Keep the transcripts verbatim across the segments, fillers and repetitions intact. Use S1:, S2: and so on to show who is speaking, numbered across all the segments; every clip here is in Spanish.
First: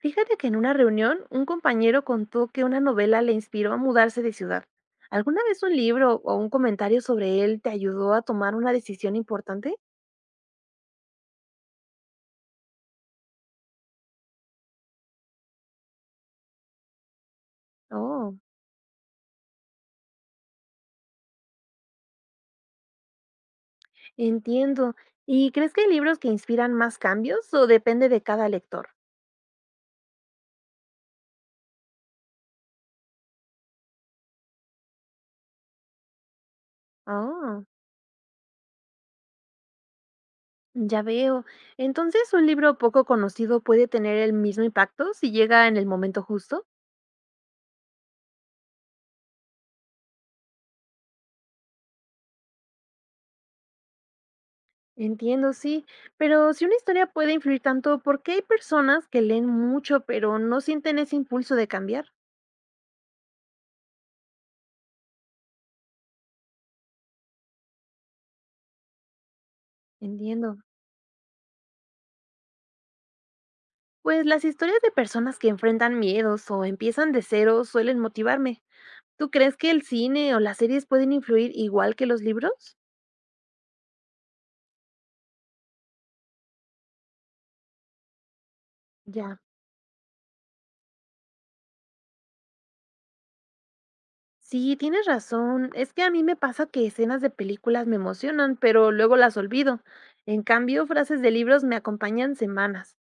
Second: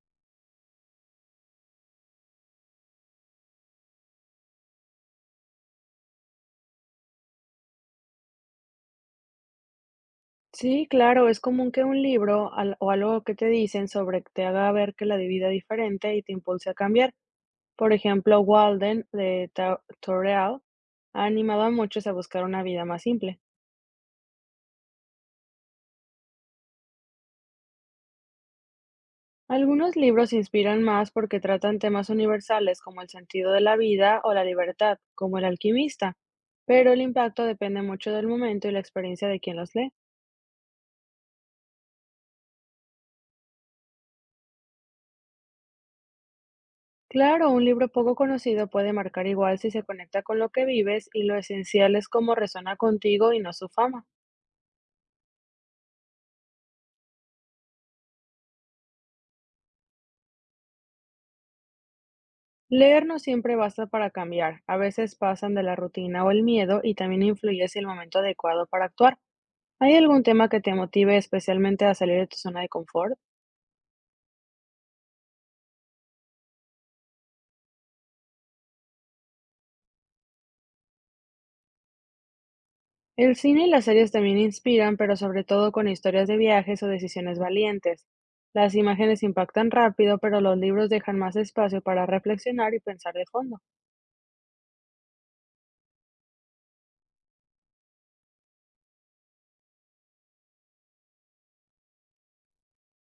S1: Fíjate que en una reunión un compañero contó que una novela le inspiró a mudarse de ciudad. ¿Alguna vez un libro o un comentario sobre él te ayudó a tomar una decisión importante?
S2: Sí, claro, es común que un libro al- o algo que te dicen sobre te haga ver que la vida es diferente y te impulse a cambiar. Por
S1: Oh,
S2: ejemplo, Walden de Ta- Torreal ha animado a muchos a buscar una vida más simple.
S1: entiendo. ¿Y crees que hay libros que inspiran más cambios o depende de cada lector?
S2: Algunos libros inspiran más porque tratan temas universales como el sentido de la vida o la libertad, como El alquimista, pero el impacto
S1: Oh,
S2: depende mucho del momento y la experiencia de quien los lee.
S1: ya veo. Entonces, ¿un libro poco conocido puede tener el mismo impacto si llega en el momento justo?
S2: Claro, un libro poco conocido puede marcar igual si se conecta con lo que vives y lo esencial es cómo resuena contigo y no su fama.
S1: Entiendo, sí. Pero si una historia puede influir tanto, ¿por qué hay personas que leen mucho pero no sienten ese impulso de cambiar?
S2: Leer no siempre basta para cambiar, a veces pasan de la rutina o el miedo y también influye si el momento adecuado para actuar. ¿Hay algún tema
S1: Entiendo.
S2: que te motive especialmente a salir de tu zona de confort?
S1: Pues las historias de personas que enfrentan miedos o empiezan de cero suelen motivarme. ¿Tú crees que el cine o las series pueden influir igual que los libros?
S2: El cine y las series también inspiran, pero sobre todo con historias de viajes o decisiones valientes. Las imágenes
S1: Ya.
S2: impactan rápido, pero los libros dejan más espacio para reflexionar y pensar de fondo.
S1: Sí, tienes razón. Es que a mí me pasa que escenas de películas me emocionan, pero luego las olvido. En cambio, frases de libros me acompañan semanas.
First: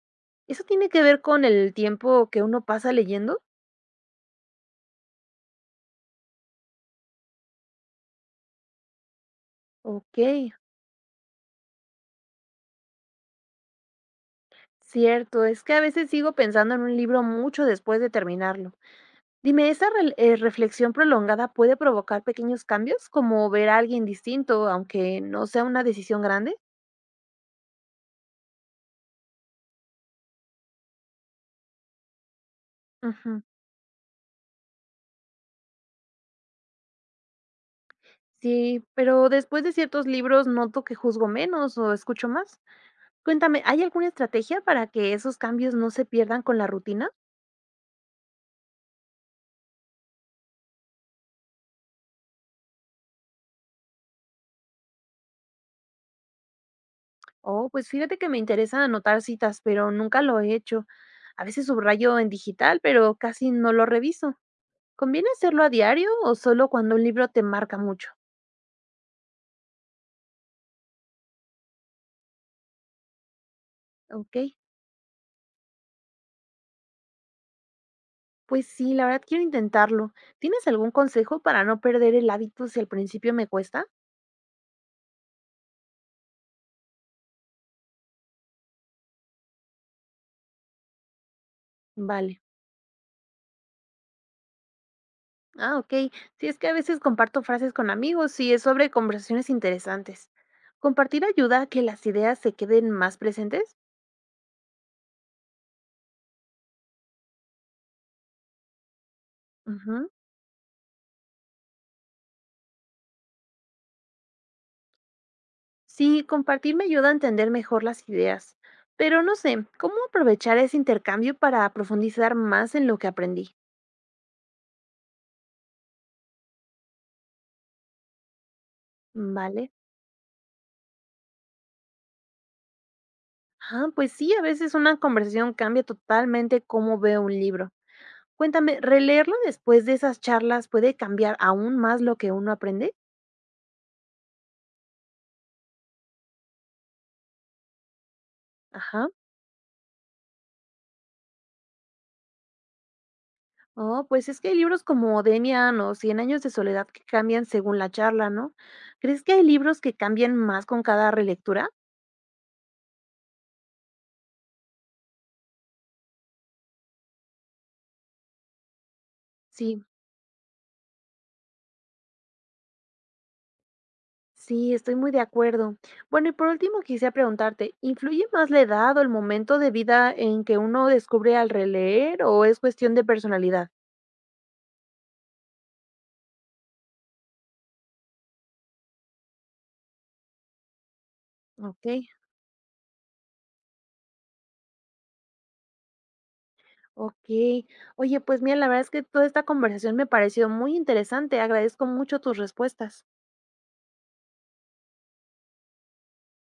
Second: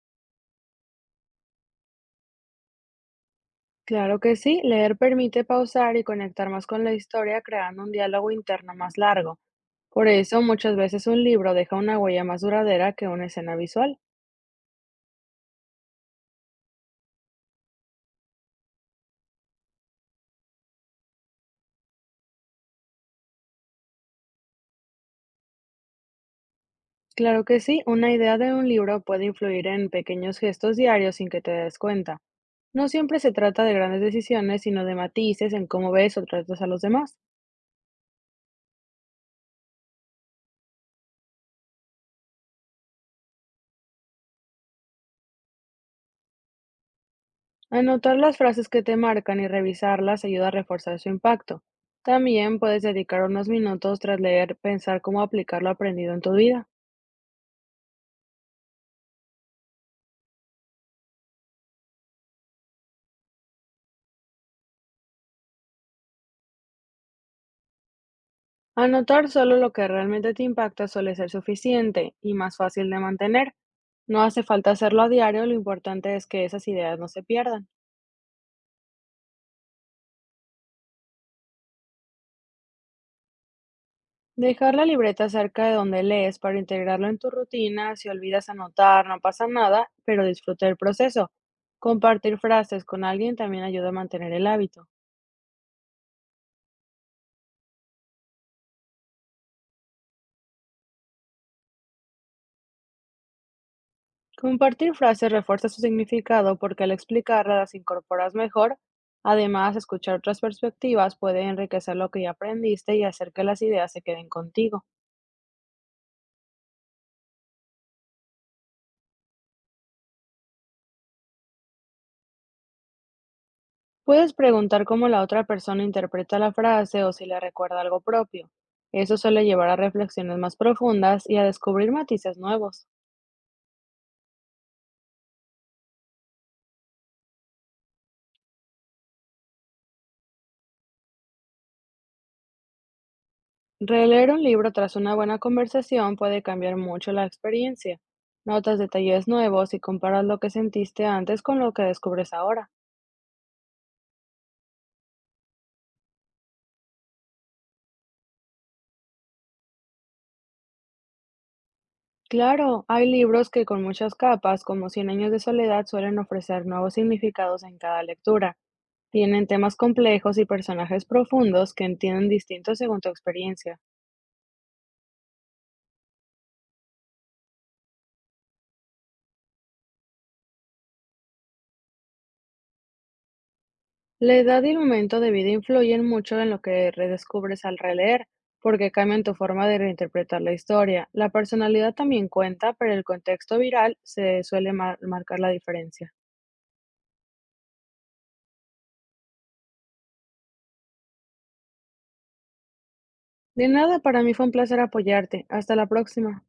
S1: ¿Eso tiene que ver con el tiempo que uno pasa leyendo?
S2: Claro que sí, leer permite pausar y conectar más con la historia, creando un diálogo interno más largo. Por
S1: Ok,
S2: eso, muchas veces un libro deja una huella más duradera que una escena visual.
S1: cierto. Es que a veces sigo pensando en un libro mucho después de terminarlo. Dime, ¿esa rel- eh, reflexión prolongada puede provocar pequeños cambios, como ver a alguien distinto, aunque no sea una decisión grande?
S2: Claro que sí, una idea de un libro puede influir en pequeños gestos diarios sin que te des cuenta. No siempre se
S1: Ujú.
S2: trata de grandes decisiones, sino de matices en cómo ves o tratas a los demás.
S1: Sí, pero después de ciertos libros noto que juzgo menos o escucho más. Cuéntame, ¿hay alguna estrategia para que esos cambios no se pierdan con la rutina?
S2: Anotar las frases que te marcan y revisarlas ayuda a reforzar su impacto. También puedes dedicar unos minutos tras leer, pensar cómo aplicar lo aprendido en tu vida.
S1: Oh, pues fíjate que me interesa anotar citas, pero nunca lo he hecho. A veces subrayo en digital, pero casi no lo reviso. ¿Conviene hacerlo a diario o solo cuando un libro te marca mucho?
S2: Anotar solo lo que realmente te impacta suele ser suficiente y más fácil de mantener. No
S1: Ok.
S2: hace falta hacerlo a diario, lo importante es que esas ideas no se pierdan.
S1: Pues sí, la verdad quiero intentarlo. ¿Tienes algún consejo para no perder el hábito si al principio me cuesta?
S2: Dejar la libreta cerca de donde lees para integrarlo en tu rutina, si olvidas anotar, no pasa nada, pero disfruta el proceso. Compartir
S1: Vale.
S2: frases con alguien también ayuda a mantener el hábito.
S1: Ah, ok. Sí, es que a veces comparto frases con amigos y es sobre conversaciones interesantes. ¿Compartir ayuda a que las ideas se queden más presentes?
S2: Compartir frases refuerza su significado porque al explicarlas las incorporas mejor. Además,
S1: Ujú.
S2: escuchar otras perspectivas puede enriquecer lo que ya aprendiste y hacer que las ideas se queden contigo.
S1: Sí, compartir me ayuda a entender mejor las ideas. Pero no sé, ¿cómo aprovechar ese intercambio para profundizar más en lo que aprendí?
S2: Puedes preguntar cómo la otra persona interpreta la frase o si le recuerda algo propio. Eso suele llevar
S1: Vale.
S2: a reflexiones más profundas y a descubrir matices nuevos.
S1: Ah, pues sí, a veces una conversación cambia totalmente cómo veo un libro. Cuéntame, ¿releerlo después de esas charlas puede cambiar aún más lo que uno aprende?
S2: Releer un libro tras una buena conversación puede cambiar mucho la experiencia. Notas
S1: Ajá.
S2: detalles nuevos y comparas lo que sentiste antes con lo que descubres ahora.
S1: Oh, pues es que hay libros como Demian o Cien años de soledad que cambian según la charla, ¿no? ¿Crees que hay libros que cambian más con cada relectura?
S2: Claro, hay libros que con muchas capas, como Cien años de soledad, suelen ofrecer nuevos significados en cada lectura. Tienen temas
S1: Sí,
S2: complejos y personajes profundos que entienden distintos según tu experiencia.
S1: sí, estoy muy de acuerdo. Bueno, y por último quisiera preguntarte, ¿influye más la edad o el momento de vida en que uno descubre al releer o es cuestión de personalidad?
S2: La edad y el momento de vida influyen mucho en lo que redescubres al releer, porque cambian tu forma de reinterpretar la historia. La
S1: Ok.
S2: personalidad también cuenta, pero el contexto viral se suele mar- marcar la diferencia.
S1: Okey. Oye, pues mira, la verdad es que toda esta conversación me pareció muy interesante. Agradezco mucho tus respuestas.
S2: De nada, para mí fue un placer apoyarte. Hasta la próxima.